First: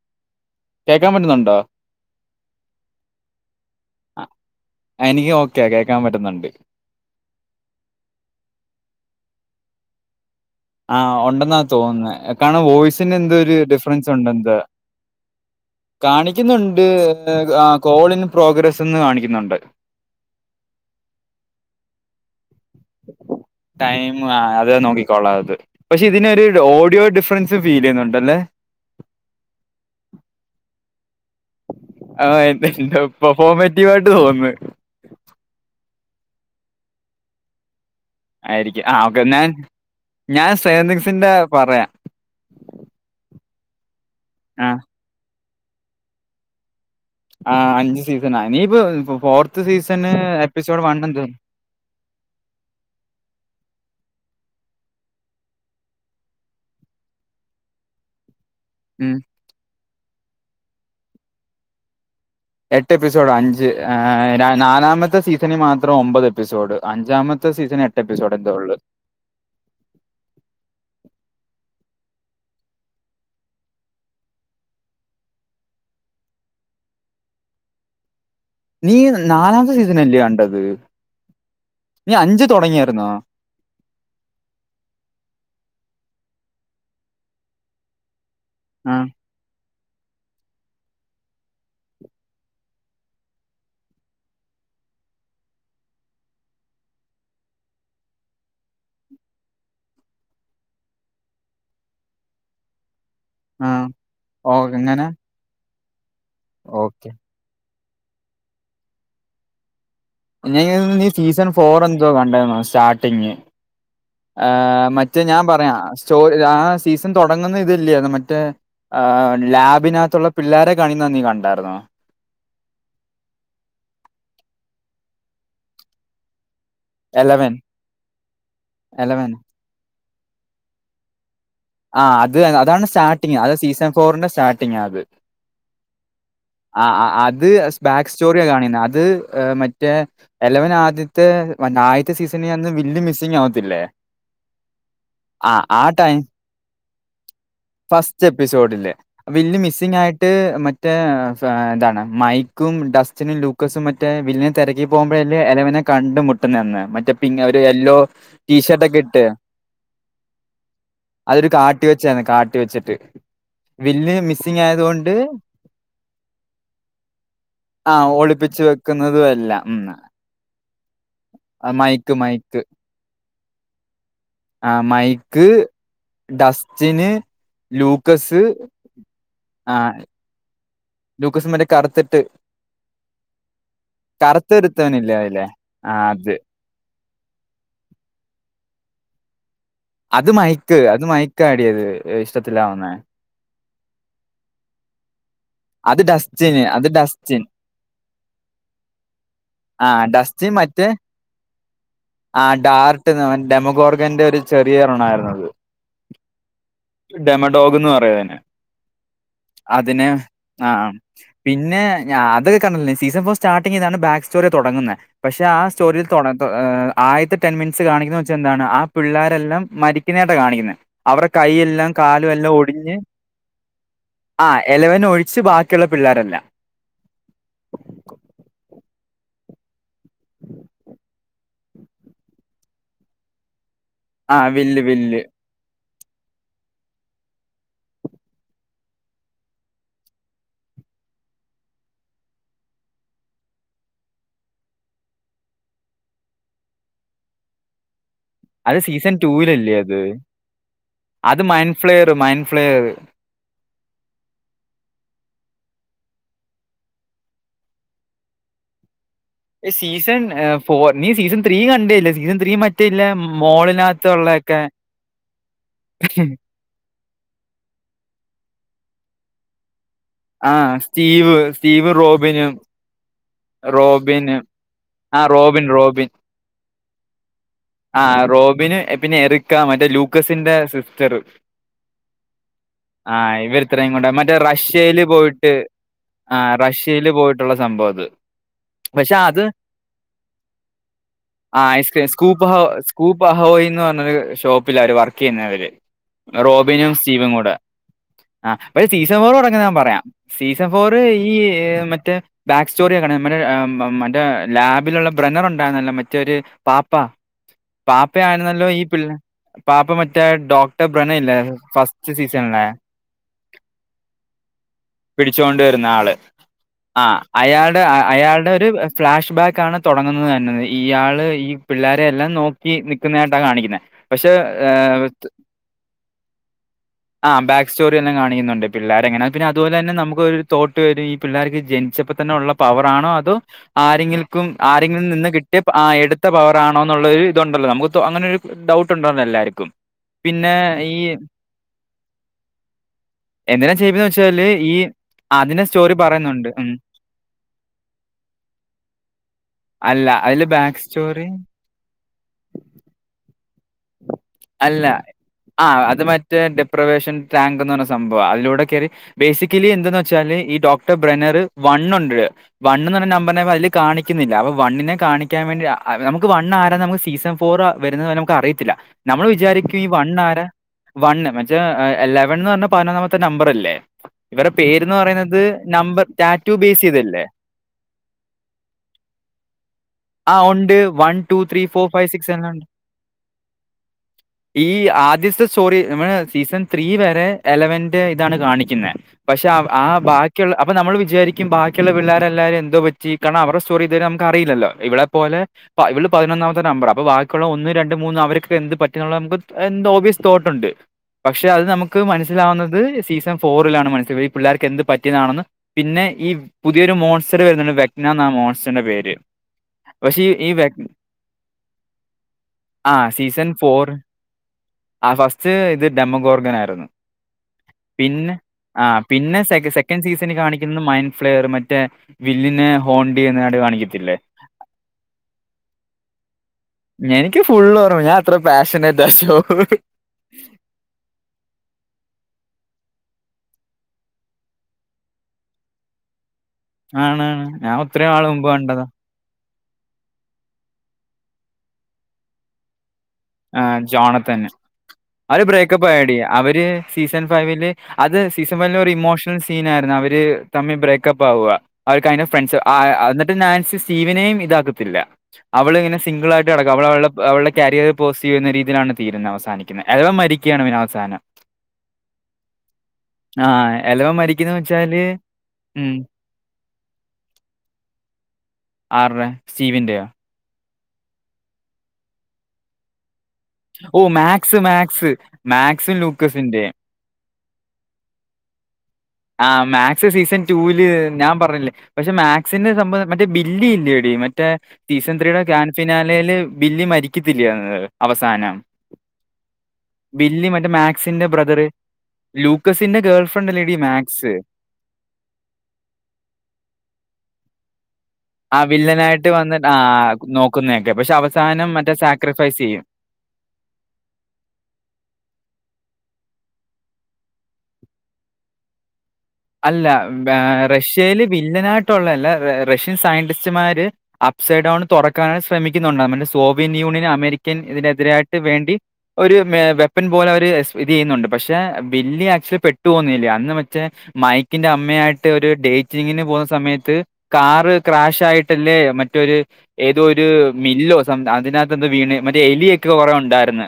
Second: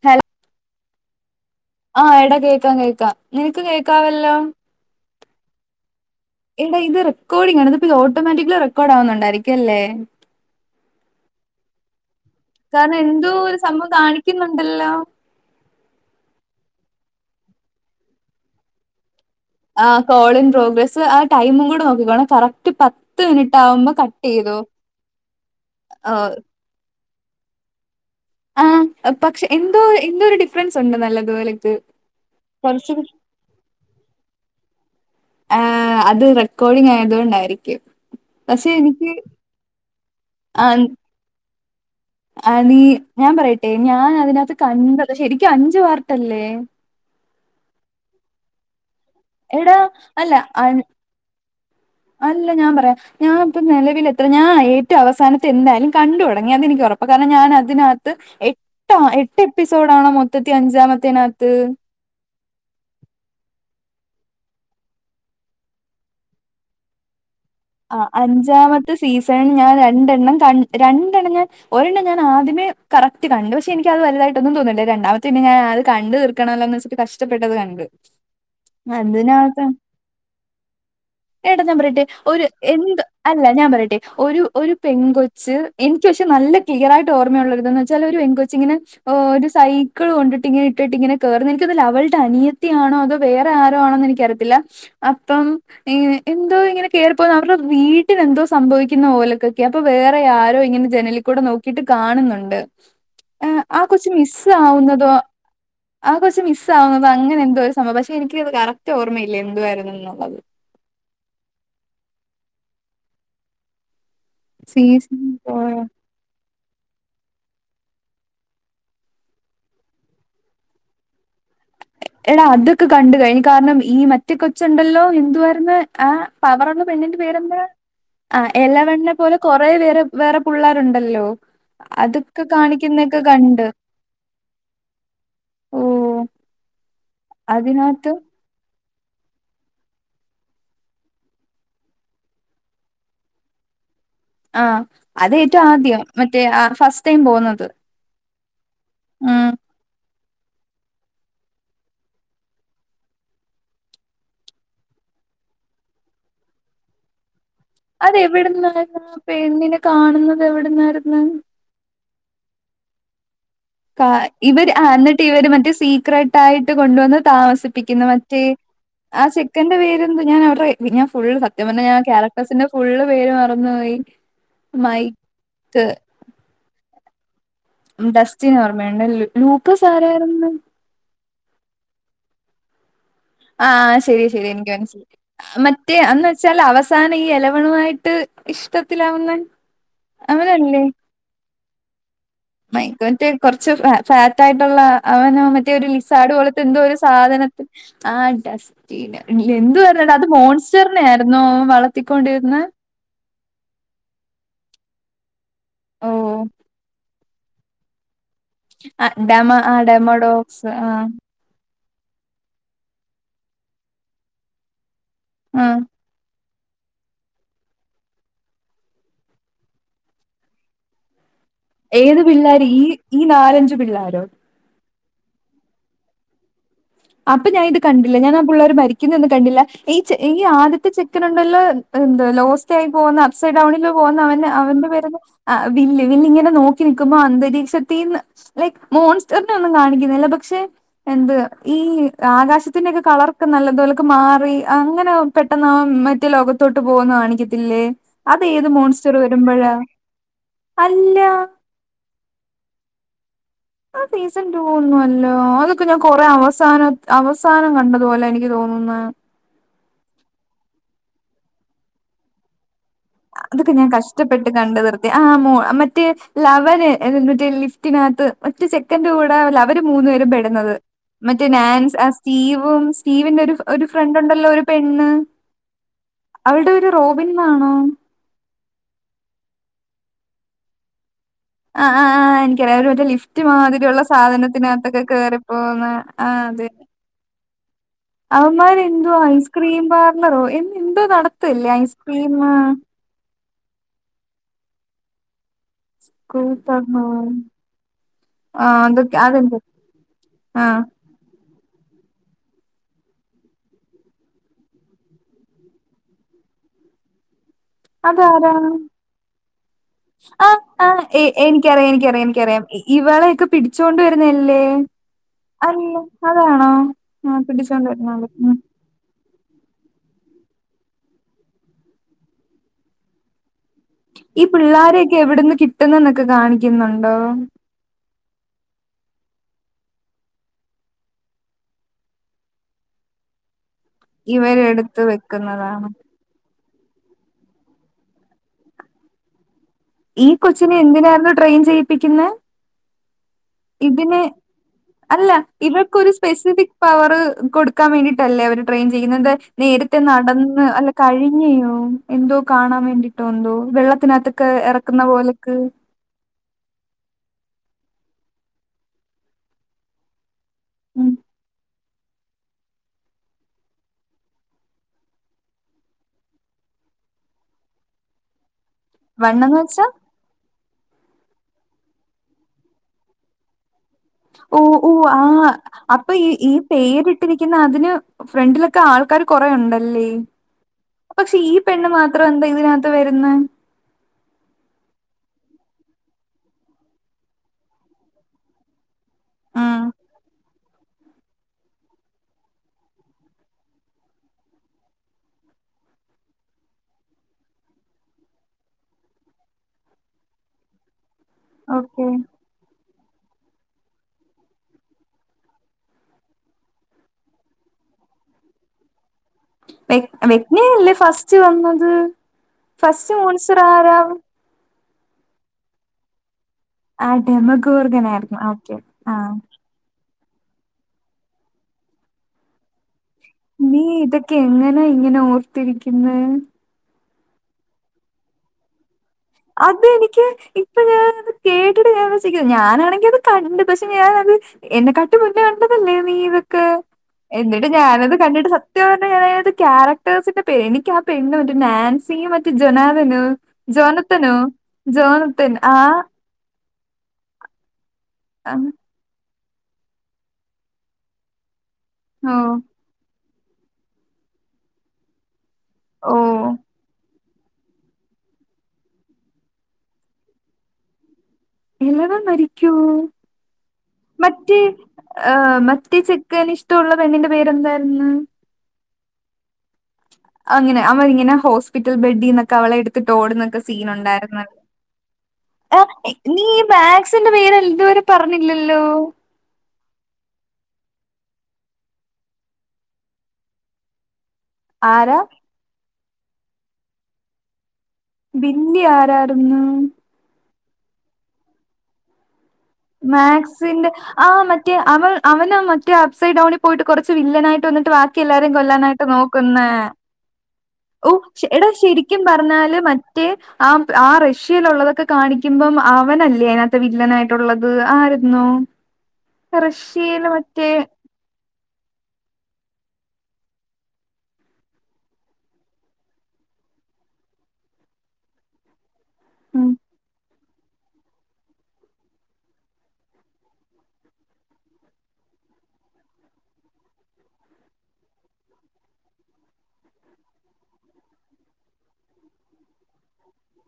തല കേക്കാൻ പറ്റുന്നുണ്ടോ ആഹ് എട കേക്കാം കേക്കാം നിനക്ക് അ- കേക്കാവല്ലോ എനിക്ക് ഓക്കെയാ കേക്കാം പറ്റുന്നുണ്ട് എടാ ഇത് റെക്കോർഡിങ്ങ് ആണ് ഇത് ഇപ്പ ഈ ഓട്ടോമാറ്റിക്കലി റെക്കോഡ് ആവുന്നുണ്ടാരിക്കും അല്ലേ ആഹ് ഉണ്ടെന്നാ തോന്ന്ന്നെ കാരണം വോയ്സിന് എന്തോ ഒരു ഡിഫ്റൻസ് ഉണ്ട് എന്ത് കാണിക്ക്ന്നുണ്ട് എന്ത് ആ കോളിൻ പ്രോഗ്രസ്സ് എന്ന് കാണിക്ക്ന്നുണ്ട് ആഹ് കോളിൻ പ്രോഗ്രസ്സ് ആ ടൈമും കൂടെ നോക്കിക്കോണം പറ ടൈം ആ അത് നോക്കിക്കോള്ളാ അത് പക്ഷെ ഓ, ഇതിനൊരു ഓഡിയോ ഡിഫ്റൻസ് ഫീല് ചെയ്യുന്നുണ്ട അല്ലേ ആ പക്ഷെ എന്തോ എന്തോ ഒരു ഡിഫ്റൻസ് ഉണ്ട് നല്ലത് പോലെ ഇക്ക് ആഹ് എന്ത് പെർഫോമെറ്റീവായിട്ട് തോന്ന്ന്ന് ആഹ് അത് റെക്കോർഡിങ് ആയതുകൊണ്ടായിരിക്കും പക്ഷെ ആയിരിക്കും ആ എനിക്ക് ഓക്കെ ഞാൻ ഞാൻ ആ, സേങ്സിന്റെ പറയാം ആ നീ ഞാൻ പറയട്ടെ ഞാൻ അതിനകത്ത് ആ കണ്ടത് ശരിക്കും അഞ്ച് പാർട്ടല്ലേ ആ അഞ്ച് സീസണാ നീയിപ്പ ഫോർത്ത് എടാ സീസണ് അല്ല എപ്പിസോഡ് വൺ എന്ത് അല്ല ഞാൻ പറയാം ഞാൻ ഇപ്പ നിലവിലെത്ര ഞാൻ ഏറ്റവും അവസാനത്തെ എന്തായാലും കണ്ട് തുടങ്ങി അതെനിക്ക് ഉറപ്പാ കാരണം ഞാൻ അതിനകത്ത് എട്ടോ ഉം എട്ട് എപ്പിസോഡാണോ മൊത്തത്തി അഞ്ചാമത്തേ യിനകത്ത് എട്ട് എപ്പിസോഡ് അഞ്ച് ആയ് നാലാമത്തെ സീസണീ മാത്രം ഒമ്പത് എപ്പിസോഡ് അഞ്ചാമ ത്തെ സീസണീ എട്ട് എപ്പിസോഡേറ്റെ ഒളള് സീസൺ ഞാൻ രണ്ടെണ്ണം ക രണ്ടെണ്ണം ഞാൻ ഒരെണ്ണം ഞാൻ ആദ്യമേ കറക്റ്റ് കണ്ടു. പക്ഷേ എനിക്ക് അത് വലുതായിട്ടൊന്നും തോന്നണ്ല്ല. രണ്ടാമത്തെ ഞാൻ അത് കണ്ട് തീർ ക്കണല്ലോന്ന് വെച്ചിട്ടു കഷ്ടപ്പെട്ടത് കണ്ടു. നീ അതിനകത്ത് നാലാമത്തെ സീസൺ അല്ലേ കണ്ടത്. എടാ ഞാൻ പറയട്ടെ ഒരു അഞ്ച് എന്ത് തുടങ്ങിയായിരുന്നാ? അല്ല ഞാൻ പറയട്ടെ. ഒരു ഒരു പെൺകൊച്ച്, എനിക്ക് പക്ഷെ നല്ല ക്ലിയർ ആയിട്ട് ഓർമ്മയുള്ളരുതെന്ന് വെച്ചാൽ ഒരു പെൺകൊച്ചി ങ്ങനെ ആഹ് ഒരു സൈ ക്കിൾ കൊണ്ടിട്ട് ഇങ്ങെ ഇട്ടിട്ട് ഇങ്ങനെ കേറന്ന്. എനിക്ക് അതല്ല അവൾടെ അനിയത്തിയാണോ അതോ വേറെ ആരോ ആണോ എനിക്കറിയത്തില്ല. അപ്പം എന്തോ ഇങ്ങനെ കേറി ഇപ്പോൾ നമ്മുടെ വീട്ടിലെന്തോ സംഭവിക്കുന്ന ഓലൊക്കൊക്കെ. അപ്പോൾ വേറെ ആരോ ഇങ്ങനെ ജനലിക്കൂടെ നോക്കി ട്ടിട്ട് കാണുന്നുണ്ട്. ആ ആഹ് കൊച്ച് മിസ്സ് ഓ എങ്ങനെ ആവുന്നതോ, ആ കൊച്ച് മിസ് ആവുന്നത് ഓക്കെ അങ്ങനെ എന്തോ ഒരു സംഭവം. പക്ഷെ എനിക്കത് കറക്റ്റ് ഓർമ്മയില്ല എന്തുവായിരുന്നുള്ളത്. [unintelligible] സീസൺ ഫോർ എന്തോ കണ്ടേർന്ന സ്റ്റാർട്ടിങ്. ആഹ് മറ്റേ ഞാൻ പറയാ. സീസൺ സ്റ്റോ ആ സീസൺ തുടങ്ങുന്ന ഇതില്ലേ മറ്റേ, ആ ലാബിനകത്തുള്ള പിള്ളേരെ കാണിക്കുന്ന നീ കണ്ടായിരുന്നോ? എടാ അതൊക്കെ കണ്ട് കഴിഞ്ഞു. കാരണം ഈ മറ്റേ കൊച്ചുണ്ടല്ലോ എന്തുവാര്ന്നു. ആ പവറൊള്ള പെണ്ണിന്റെ എലവൻ പേരെന്താ, ആ എലവണ്ണിനെ എലവൻ പോലെ കൊറ കുറേ വേറെ വേറെ പുള്ളേരുണ്ടല്ലോ? ആഹ് അത് അതാണ് സ്റ്റാർട്ടിങ്. അത സീസൺ തോറിന്റെ സ്റ്റാർട്ടിങ്ങാ അത്. ഓ ആ ആ അത് അതിനകത്ത് ബാക്ക്സ്റ്റോ [unintelligible] കാണുന്നത് അത് മറ്റേ, വല്ലവൻ ആദ്യത്തെ മ ആദ്യത്തെ സീസണിൽ അന്ന് വില്ലൻ മിസ്സിങ് ആവത്തില്ലേ. ആഹ് അത് ആ ഏറ്റവും ആ ആദ്യം. ടൈം മറ്റേ ഫസ്റ്റ് ടൈം പോകുന്നത്. ഫസ്റ്റ് എപ്പിസോഡില്. ഉം. വില്ലൻ മിസ്സ്‌ ങ്ങായിട്ട് മറ്റേ ഇതാണ് മൈക്കും ഡസ്റ്റിനും ലൂക്കസും മ റ്റേ വില്ലിനെ തെരക്കി പോകുമ്പോഴല്ലെ എലവനെ കണ്ട് മുട്ടുന്നതന്ന്. മറ്റേ പിന്നെ ഒരു യെല്ലോ ടീഷർട്ട് അതെവിടുന്നായിരുന്നു ഒക്കെ ആ ഇട്ട്. പെണ്ണിനെ കാണുന്നത് എവിടുന്നാരു അതൊരു കാട്ടി വെചാണ്. കാട്ടി വെച്ചിട്ട്. കാ വില്ല് മിസ്സിംഗ് ഇവര് അ ആയതുകൊണ്ട് എന്നിട്ട് ഇവര് മറ്റേ സീക്രട്ട് ആയിട്ട് കൊണ്ടുവന്ന് ആ താമസിപ്പിക്കുന്നു. മറ്റേ, ഒളിപ്പിച്ച് ആ വെക്കുന്നതും എല്ലാം ചെക്കന്റെ ഉം പേര്ന്ത ഞാൻ അവ [unintelligible] ഫുള്ള് സത്യം ആ, പറഞ്ഞ ഞാൻ മൈക്ക് മൈക്ക് ക്യാരക്ടഴസിന്റെ ഫുള്ള് പേര് മറന്ന് പോയി. മൈക്ക് ഡസ്റ്റ്ന്, ഡസ്റ്റിനെ ഓർമ്മയണ്ട്. ലു ആ ലൂക്കസാരായിരുന്ന്? ലൂക്കസ് മറ്റേ കറുത്തിട്ട്, ആ ശരിയാ ശരിയാ എനിക്ക് മനസ്സിലായി. കറുത്തൊരുത്തവനില്ലേ അതിലെ ആ മറ്റേ എന്ന് അത് വെച്ചാൽ അവ സാനം ഈ എലവനു ആയിട്ട് ഇഷ്ടത്തിലാവുന്ന അത് മൈക്ക്, അവനല്ലേ അത് മൈക്കാടിയത് ഇഷ്ടത്തില മൈക്ക് മറ്റേ കുറച്ച് ഫാറ്റ് ആയിട്ടുള്ള അവനാണ്. മറ്റേ ഒരു അത് ലിസാഡ് പോലത്തെ ഡസ്റ്റിന് എന്തോ അത് ഒരു ഡസ്റ്റിൻ സാധനത്തിൽ ആ ഡസ്റ്റ്, പിന്ന ഇല്ല ആ എന്തുവാരുന്നടാ അത് ഡസ്റ്റിൻ മറ്റേ മോൺസ്റ്ററിനെ ആയിരുന്നോ ആ വളർത്തിക്കൊണ്ടിരുന്നെ. ഡാർട്ട് ഡെമഗോർഗന്റെ ഒരു ചെറിയ ഒറണ്ണ ആയിരുന്നത്. ഓ ഓ. ഡെമഡോഗ് എന്ന് പറയും അയ്‌നെ. ആ ഡെമ ആ ഡമടോ ആഹ് ആ. പിന്നെ ഞാ അത് [unintelligible] ണ്ടില്ലേ സീസൺ ഫോർ സ്റ്റാർട്ടിംഗ് ഇതാണ് ബാക്ക് സ്റ്റോറിയ തുടങ്ങുന്നെ. പക്ഷെ ആ സ്റ്റോറിൽ, തുടാ ഏഹ് ആയത്തെ ടെൻ മിനിറ്റ്സ് കാണിക്കുന്ന വെച്ചാ എന്താണ്, ആ പിള്ളേരെല്ലാം മരിക്കുന്നതായിട്ടാണ് കാണിക്കുന്നെ. അവർടെ കയ്യിൽ, ഏത് പിള്ളാര്? ഈ ഈ നാലഞ്ച് പിള്ളേരോ? ആ എലവൻ ഒഴിച്ച് ബാക്കിയുള്ള പിള്ളേരെല്ലാം. അപ്പൊ ഞാൻ ഇത് കണ്ടില്ല. ഞാൻ ആ പുള്ളേർ മരിക്കുന്ന ഒന്നും കണ്ടില്ല. ഈ ഈ ആദ്യത്തെ ചെക്കനുണ്ടല്ലോ, എന്ത് ലോസ്റ്റ ആയി പോകുന്ന അപ്സൈഡ ഡൗണില് പോകുന്ന അവെ ആ വില്ല് അവന്റെ പേര്ന്ന് വില്ല് ആ വില്ല് ല് ഇങ്ങനെ നോക്കി നക്കുമ്പോ അന്തരീക്ഷത്തന്ന് ലൈക് മോൺസ്റ്ററിന ഒന്നും കാണിക്കുന്നില്ല പക്ഷെ എന്ത് ഈ ആകാശത്തിന്റെൊക്കെ കളർൊക്കെ നല്ലതുപോലെൊക്കെ മാറി അങ്ങനെ പെട്ടെന്ന് മറ്റേ ലോകത്ത് തോട്ട് പോകന്ന് കാണിക്കത്തില്ലേ അത് ഏത് സീസൺ മോൺസ്റ്റർ വരുമ്പോഴാ ടൂവിലല്ലേ അല്ല ഫ്ലേയർ മൈൻ് ഫ്ലെയർ ആ സീസൺ ടുൂ ഒന്നും അല്ലോ അതൊക്കെ ഞാൻ കൊറെേ അവസാന അവസാനം കണ്ടതുപോലെ എനിക്ക് തോന്നുന്ന സീസൺ ഫോർ നീ സീസൺ ത്രീ കണ്ടേല്ല സീസൺ ത്രീ മറ്റ അതൊക്കെ ഞാൻ കഷ്ടപ്പെട്ട് കണ്ട നിർത്തി ആഹോ മറ്റേ ലവന് എന്നിട്ട് ലിഫ്റ്റിനകത്ത് ഒറ്റ സെക്കൻ് കൂടെ അവര് മൂന്ന് ആ പെടുന്നത് സ്റ്റീവ് മറ്റേ ആ നാൻ സ്റ്റീവ് ആ റോബിനും സ്റ്റീവോ സ്റ്റീവിന്റെ ഒരു ഫ്രണ്ട് റോബിന് ഉണ്ടല്ലോ ആ റോബിൻ റോബിൻ അവരുടെ ഒരുര് റോബിൻ വാണോ ആ റോബിന് പിന്നെ എറിക്ക മറ്റേ ലൂക്കസിന്റെ സിസ്റ്ററ് ആ ആ് എനിക്കറിയാം ഒരു മറ്റേ ലിഫ്റ്റ് ഇവരിത്രയും മാതിരിയുള്ള കൂടെ മറ്റേ സാധനത്തിനകത്തൊക്കെ റഷ്യയില് കേയറിപ്പോുന്ന ആ അതെ ചയിയില് പോയിട്ടുള്ള സംഭവം അത് അവമാരെ എന്തോ പക്ഷെ അത് ഐസ്ക്രീം പാർലറോ എ എന്തോ നടത്തല്ലേ ഐസ്ക്രീം കൂപ്പ് അഹോയി എന്ന് പറഞ്ഞരു ഷോപ്പില അവര് വർക്ക് ചെയ്യുന്നവര് റോബിനും കൂപ്പർണോ സ്റ്റീവും കൂടെ ആ പ അതൊക്കെ സീസം ഫോർ അതെന്തോ വേണെങ്കിൽ ഞാൻ പറയാം ആ സീസൺ ഫോറ് ഈ മറ്റേ ബാക്ക് സ്റ്റോറി ആക്കണ മറ്റ മറ്റേ ലാബിലുള്ള ബ്രെനർ ഉണ്ടായിുന്നല്ല മറ്റേരു പാപ്പ ഉം പാപ്പ ആയിരുന്നല്ലോ ഈ പിള്ള പാപ്പ മറ്റേ ആഹ് ഡോക്ടർ ബ്രണ ഇല്ലേ ഫസ്റ്റ് സീസണിലെ ഇവളൊക്കെ പിടിച്ചു കൊണ്ട് വരുന്നല്ലേ പിടിച്ചുകൊണ്ട വരുന്ന ആള് ആ് ആഹ് അയാളുടെ പിടിച്ചോണ്ട് വരുന്നാള് അയാളുടെ ഉം ഒരു ഫ്ലാഷ് ബാക്ക് ആണ് തുടങ്ങുന്നത് തന്നത് ഈയാള് ഈ പിള്ളോരെയ എല്ലാം നോക്കി നിക്കുന്നതായിട്ടാ കാണിക്കുന്നത് പക്ഷെ ഈ പിള്ളോരെയൊക്കെ എവിടന്ന് കിട്ടുന്ന എന്നൊക്കെ കാണിക്കുന്നുണ്ടോ ആ ബാക്ക് സ്റ്റോറി എല്ലാം കാണിക്കുന്നുണ്ട് പിള്ളേരെ എങ്ങനെ പിന്നെ അതുപോലെ തന്നെ നമുക്ക് ഒരു തോട്ട് വരും ഈ പിള്ളേർക്ക് ജനിച്ചപ്പോ തന്നെ ഉള്ള പവറാണോ അതത് ആരെങ്കൾക്കും ഇവരെടുത്ത് ആരെങ്കിലും നിന്ന് കിട്ടിയ ആ വെക്കുന്നതാണ് എടുത്ത് പവർ ആണോ എന്നുള്ളരു ഇതുണ്ടല്ലോ നമുക്ക് അങ്ങനെ ഒരു ഡൗട്ട് ഉണ്ടല്ലോ എല്ലാവർക്കും ഈ പിന്നെ കൊച്ചിനെ ഈ എന്തിനായിരുന്നു ട്രെയിൻ ചെയ്യിപ്പിക്കുന്നെ എന്തിനാ ചെയ്യ ഇതിനെ എന്നച്ചാല് ഈ അല്ല അതിനെ സ്റ്റോറി ഇവർക്കൊരു പറയുന്നുണ്ട് ഉം സ്പെസിഫിക് പവർ കൊടുക്കാൻ വേണ്ടിയിട്ടല്ലേ അവര് ട്രെയിൻ ചെയ്യുന്നത് എന്താ നേരത്തെ അല്ല അതില് നടന്ന് ബാക്ക് അല്ല സ്റ്റോറി കഴിഞ്ഞോ എന്തോ കാണാൻ വേണ്ടിട്ടോ എന്തോ വെള്ളത്തിനകത്തൊക്ക ഇറ രായി ആ അത് മറ്റ തെൻ ഡിപ്രവേഷൻ ടാങ്ക് എന്ന് പറഞ്ഞ സംഭവം അതിലൂടെ കെയറി ബേസിക്കലി എന്തന്ന് വെച്ചാല് ഈ ഡോക്ടർ ഉം ബ്രനർ വൺ ഒണ്ട് വണ്ണന്ന് പറഞ്ഞ നമ്പർ അതില് കാണിക്കുന്നില്ല അപ്പൊ വണ്ണിനെ കാണിക്കാൻ വേണ്ടി നമുക്ക് വണ്ണ ആര നമുക്ക് സീസൺ ഫോർ വെരുന്നത് വരെ നമുക്ക് അറിയത്തില്ല നമ്മൾ വണ്ണംന്ന് വിചാരിക്കും വെച്ചാ ഈ വൺ ആര വൺ മറ്റേ എലവൻന്ന് പറഞ്ഞ പതിനൊന്നാമത്തെ നമ്പർ അല്ലേ ഇവരുടെ ഓ പേര് ഓ എന്ന് ആ പറയുന്നത് നമ്പർ അപ്പൊ ഈ ഈ ടാറ്റു ബേസ് ചെയ്തല്ലേ പേരിട്ടിരിക്ക അതിന് ഫ്രണ്ടിലൊക്കെ ആൾക്കാാര് കൊറേ ഒണ്ടല്ലേ ഉം ആ ഉണ്ട്. പക്ഷെ ഈ പെണ്ണ് മാത്രം എന്താ എല്ലാം ഉണ്ട്. ഇതിനാത്ത് വരുന്നെ ഈ ആദ്യത്തെ സ്റ്റോറി നമ്മള് സീസൺ ത്രീ വരെ എലവൻന്റെ ഇതാണ് കാണിക്കുന്ന പക്ഷെ ആ ഉം ആ ബാക്കിയുള്ള അപ്പൊ നമ്മൾ വിചാരിക്കും ബാക്കിയുള്ള പിള്ളേരെ എല്ലാരേ എന്തോ പറ്റി കാരണം അവരുടെ സ്റ്റോറി ഇതുവരെ നമുക്ക് അറിയില്ലോ ഇവളെ പോലെ ഇവള് പതിനൊന്നാമത്തെ നമ്പറാ അപ്പൊ ബാക്കി ഒള്ള ഒന്ന് രണ്ട് മൂന്ന് അവരൊക്കെക്കെ എന്ത് പറ്റിന്നുള്ള നമുക്ക് എന്ത് ഓബ്യസ് തോട്ടൊണ്ട് പക്ഷെ അത് നമുക്ക് ഓക്കെ മനസ്സിലാവുന്നത് സീസൺ ഫോറിലാണ് മനസ്സില ഈ പിള്ളേർക്ക് എന്ത് പറ്റിയതാണെന്ന് പിന്നെ ഈ പുതിയൊരു മോൺസ്റ്റർ പെര്ന്നുണ്ട് വെക്നാന്ന മോൺസ്റ്ററിന്റെ പേര് വെ പക്ഷെ ഈ ഈ വെക് വെഗ്നയല്ലേ ഫസ്റ്റ് വന്നത് ആ ഫസ്റ്റ് സീസൺ മോൺസ്റ്ററാരാ? ആ ഫസ്റ്റ് ഇത് ഡെമൊ ഗോർഗനായിരുന്നു ആ ഡെമഗോർഗൻ പിന്നെ ആയിരുന്നു ഓക്കെ ആ പിന്നെ സെക്ക് സെക്കെ ൻ സീസണി കാണിക്കുന്നത് മൈൻഫ്ലെയറ് മറ്റേ വില്ലിന് ഹോണ്ടെയ്യിന്നെതായിട്ട് കാണിക്കത്തില്ലേ? എങ്ങനെയിങ്ങനെ ഓർത്തിരിക്കിന്നേ? എനിക്ക് ഫുള്ള് ഒർമ്മ ഞാനത്ര പാഷനേട്ടാ ഷോ എനിക്ക് ഇ ഇപ്പൊ ഞാനത് കേട്ടിട്ട് വാ [unintelligible] ഞാനാണെങ്കി അത് കണ്ട് പക്ഷെ ഞാനത് എന്നെ കാട്ടെ മുന്നേ കണ്ടതല്ലേ നീയിതൊ ക്ക് ആണ് ആണ് എന്നിട്ട് ഞാൻ ഒത്തിരി ഞാനത് നാൾ മുമ്പ് കണ്ടിട്ട് സത്യം കണ്ടതാ പറ [unintelligible] ക്യാരക്ടേഴ്സിന്റെ പേര് എനിക്ക് ആ പെണ്ണ് മറ്റേ നാൻസിയും മറ്റ ജൊനാലനോ? ആഹ് ജോണ തന്നെ അഹ് ആ ബ്രേക്കപ്പായെടി അവര് സീസൺ ഫൈവില് അത് ആ, സീസൺ ഫൈവില് ഒരു ഇമോഷൻ കിടിലൻ സീനായിരുന്നു അവര് തമ്മി ബ്രേക്കപ്പാവുക അഹ് കയിറ്റോഫ് ഓ ഫ്രണ്ട്‌സ് ആ ആന്ന് എന്നെ ട്ട് നാൻസി സ്‌റ്റീവനെയും ഇതാക്കത്തില്ല അവളിങ്ങനെ ഓ സിംഗ്ളായിട്ട് നടക്കുവ അവള് അവള് അവളുടെ കരിയറ് പോസിറ്റീവ് വരുന്ന രീതിയിലാണ് തീര്ന്നേ അവസാനിക്കുന്നേ എഥവാ മരിക്കെയാണ് പിന്ന അവസാനം എലവം മരിക്കൊ? ആഹ എലവ മറ്റേ എഹ് മറ്റെ ചെക്കനിഷ്ടവൊള്ള പെണ്ണിന്റെ പേരെന്തായിരുന്നു? ആർടെ സ്റ്റീവിന്റെയോ? അങ്ങനെ അവരിങ്ങനെ ഹോസ്പിറ്റൽ ബെഡീന്നൊക്കെ അവളെയിട്ത്തിട്ട് ഓടുന്നേ ക്കെ ഓ സീനൊണ്ടായിരുന്നു മാക്സ് മാക്സ് എ മാക്സും നീയീ ലൂക്കസിന്റെയും മാക്ക് സിന്റെ പേര് ഇതുവരെ പറഞ്ഞില്ലല്ലോ? ആ മാക്സ് സീസൺ ടൂവീല് ഞാൻ പറഞ്ഞില്ലേ പക്ഷെ മാക്സിന്റെ സംഭവം മറ്റേ ബില്ലിയില്ലേടി മറ്റെ സീസൺ ആരാ ത്രീയുടെ ഗ്രാന്റ് ഫിനാലേല് ബില്ലി മരിക്കത്തില്ലെയൊ അന്നേരം? ബില്ലി ആരാരുന്നു? ബില്ലി മറ്റെ മാക്സിന്റെ ബ്രദറ് ലൂക്കസിന്റെ ഗേൾഫ്രണ്ടല്ലേടീ മാക് ആഹ് മറ്റേ അവൾ അവന് മറ്റേ അപ്സൈ ഡൗണി പോയിട്ട് കൊറച്ച് വില്ലനായിട്ട് വന്നിട്ട് വാ കിയെല്ലാരേം ആ കൊല്ലാനായിട്ട് വില്ലനായിട്ട് വന്നിട്ട് നോക്കുന്നെ ആ നോക്കുന്നതൊക്കെ ഔ പക്ഷെ എടാ അവസാനം മറ്റേ ശരിക്കും സാക്രിഫൈസ് ചെയ്യും പറഞ്ഞാല് മ റ്റെ ആ ആ റഷ്യാലുള്ളതൊക്കെ കാണിക്കുമ്പം അവനല്ലേ അതിനാത്ത് വില്ലനായിട്ടു ള്ളത് ആര്ന്നൊ? അല്ല ഹേ റഷ്യയില് വില്ലനായിട്ടൊള്ളല്ല റഷ്യൻ സയന്റിസ്റ്റുമാര് അപ്സൈഡ് ഡൗൺ തൊറക്കാനായി ശ്രമിക്കുന്നുണ്ട് മറ്റേ സോവിയറ്റ് യൂണിയൻ അമേരിക്കൻ ഇതിന് എതിരായിട്ട് വേണ്ടി ഒരു മേ ഉം വെപ്പൻ പോലെ ഒരു എസ് ഇത് ചെയ്യുന്നുണ്ട് പക്ഷെ ബില്ലി ആക്ച്വലി പെട്ടു പോന്നില്ല്യ അന്ന് മറ്റെ മൈക്കിന്റെ അമ്മയായിട്ട് ഒരു ഡേറ്റിങ്ങിന് പോവ്ന്ന സമയത്ത് കാറ് ക്രാഷായിട്ടല്ലേ മറ്റൊര് ഏതോ ഒരു മില്ലോ സം അതിനാത്ത് എന്തോ വീണ് മറ്റേ എലിയൊക്കെ കൊറെ ഒണ്ടായിര്ന്ന്.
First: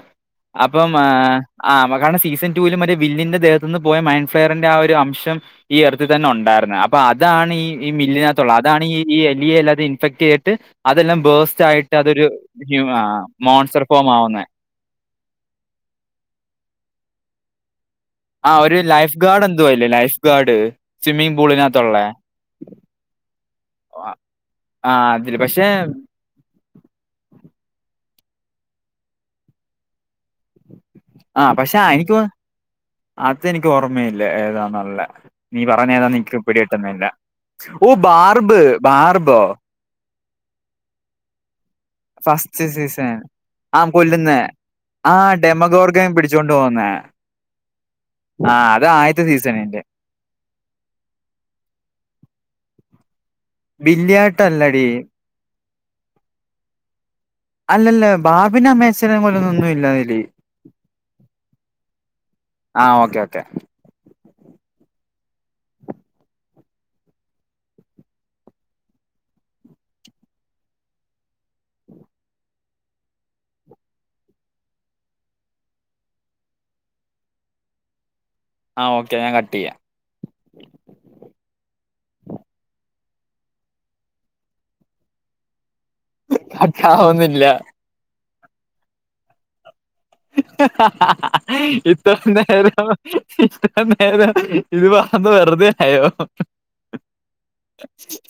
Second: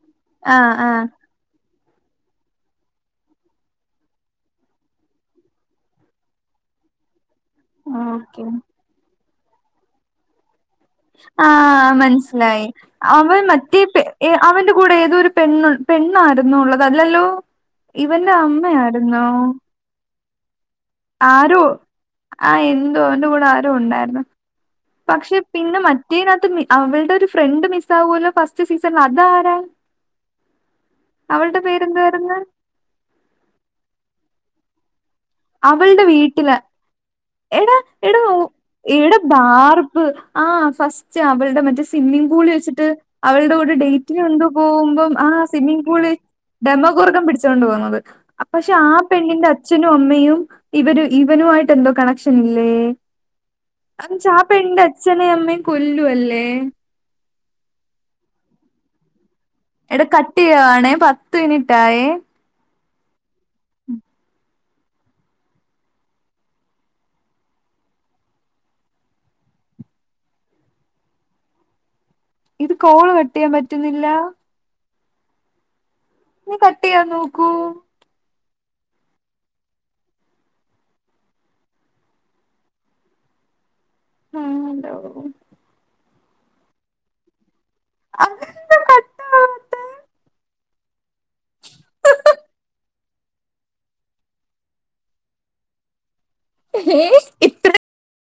ആഹ് അപ്പം ആഹ് ആ ഹ് ആഹ് [unintelligible] സീസൺ ടൂവില് മറ്റേ വില്ലിന്റെ ദേഹത്തു നിന്ന് പോയ മൈൻ ഫയറിന്റെ ആ ഒരു അംശം ഈ എർത്തി തന്നെ ഒണ്ടായിർന്ന് അപ്പൊ അതാണ് ഈ ഈ ഓക്കെ മില്ലിനകത്തൊള്ളെ അതാണ് ഈ എലിയെ എല്ലാതെ ഇൻഫെക്ട്യ്യ്ത്ട്ട് ആ് മനസ്സിലായി അവൻ മറ്റേ മോൺസ്റ്റർ പെ ഫോം ഏ ആവുന്നത് അവന്റെ കൂടെ ഏതോ ഒരു പെണ് പെണ്ണായിരുന്നോ ഉള്ളത് അല്ലല്ലോ? ഇവന്റെ അമ്മയായിരുന്നോ? ഇല്ല ലൈഫ് ഗാഡ്. ആരോ ആഹ എന്തോ അവന്റെ കൂടെ ആരോ ഉണ്ടായിരുന്നു ആ പക്ഷെ അതില് പിന്നെ മ റ്റേനാത്ത് അവൾടൊരു ഫ്രണ്ട് മിസ്റ്റാവോല്ലോ ഫസ്റ്റ് സീസൾള് അത് ആരാ? അവൾടെ പേരെന്തുവാരുന്ന്? അത് എനിക്ക് ഓർമയില്ല ഏതാന്നുള്ളെ നീ പറഞ്ഞെ അവളുടെ ഏതാന്ന് എനിക്ക് വീട്ടിൽ പിടി കിട്ടുന്നില്ല. എടാ എടാ ഓ ബാർബ് ഇവിടെ ബാർബോ ബാർപ്പ് ആഹ് ഫസ്റ്റ് അവൾടെ മറ്റേ സ്വിമ്മിംഗ് പൂളി ഫസ്റ്റ് വെച്ചി ട്ട് സീസൺ അവളുടെ കൂടെ ആ കൊല്ലുന്ന ഡേറ്റീനോ ന്തോ പോകുമ്പം ആ ആഹ് സ്വിമ്മിങ് ഡെമഗോർഗൻ പൂളി പിടിച്ചോണ്ട് പോവുന്നെ ഡെമോ കുറുക്കൻ പിടിച്ചോണ്ട് പോന്നത് പക്ഷെ അത് ആ ആദ്യത്തെ പെണ്ണിന്റെ സീസണിന്റെ അച്ഛനും അമ്മയും യും ഇവന് ഇവനുആയിട്ട് എന്തോ കണക്ഷൻ ഇല്ലേ? അന്നുവെച്ചാ ആ പെണ്ണിന്റെ ബില്ലിയാട്ടല്ലടി അച്ഛനേം അമ്മേം കൊല്ലുവല്ലേ? അല്ലല്ല ബാബിന്റെ അമ്മേ അച്ഛനെ കൊല്ലുന്നൊന്നും ഇ എടാ കട്ട് ചെയ്യുവാണേ പത്ത് മിനിറ്റായെ. ആഹ് ഓക്കെ ഓക്കെ. ഇത് കോള് കട്ട് ചെയ്യാൻ പറ്റുന്നില്ല. നീ കട്ട് ചെയ്യാൻ നോക്കുവോ ആഹ് ഓക്കെ ഞാൻ കട്ട് ചെയ്യാം. [inaudible] കട്ടാവുന്നില്ല. അതെന്താ കട്ട് ആവാത്തെ? ഹ ഹ ഹ ഹ ഹ ഇത്രേം നേരം ഇത്രേം നേരം ഇത് പറഞ്ഞത് വെറുതെ ആയോ വേസ്റ്റ്. [inaudible]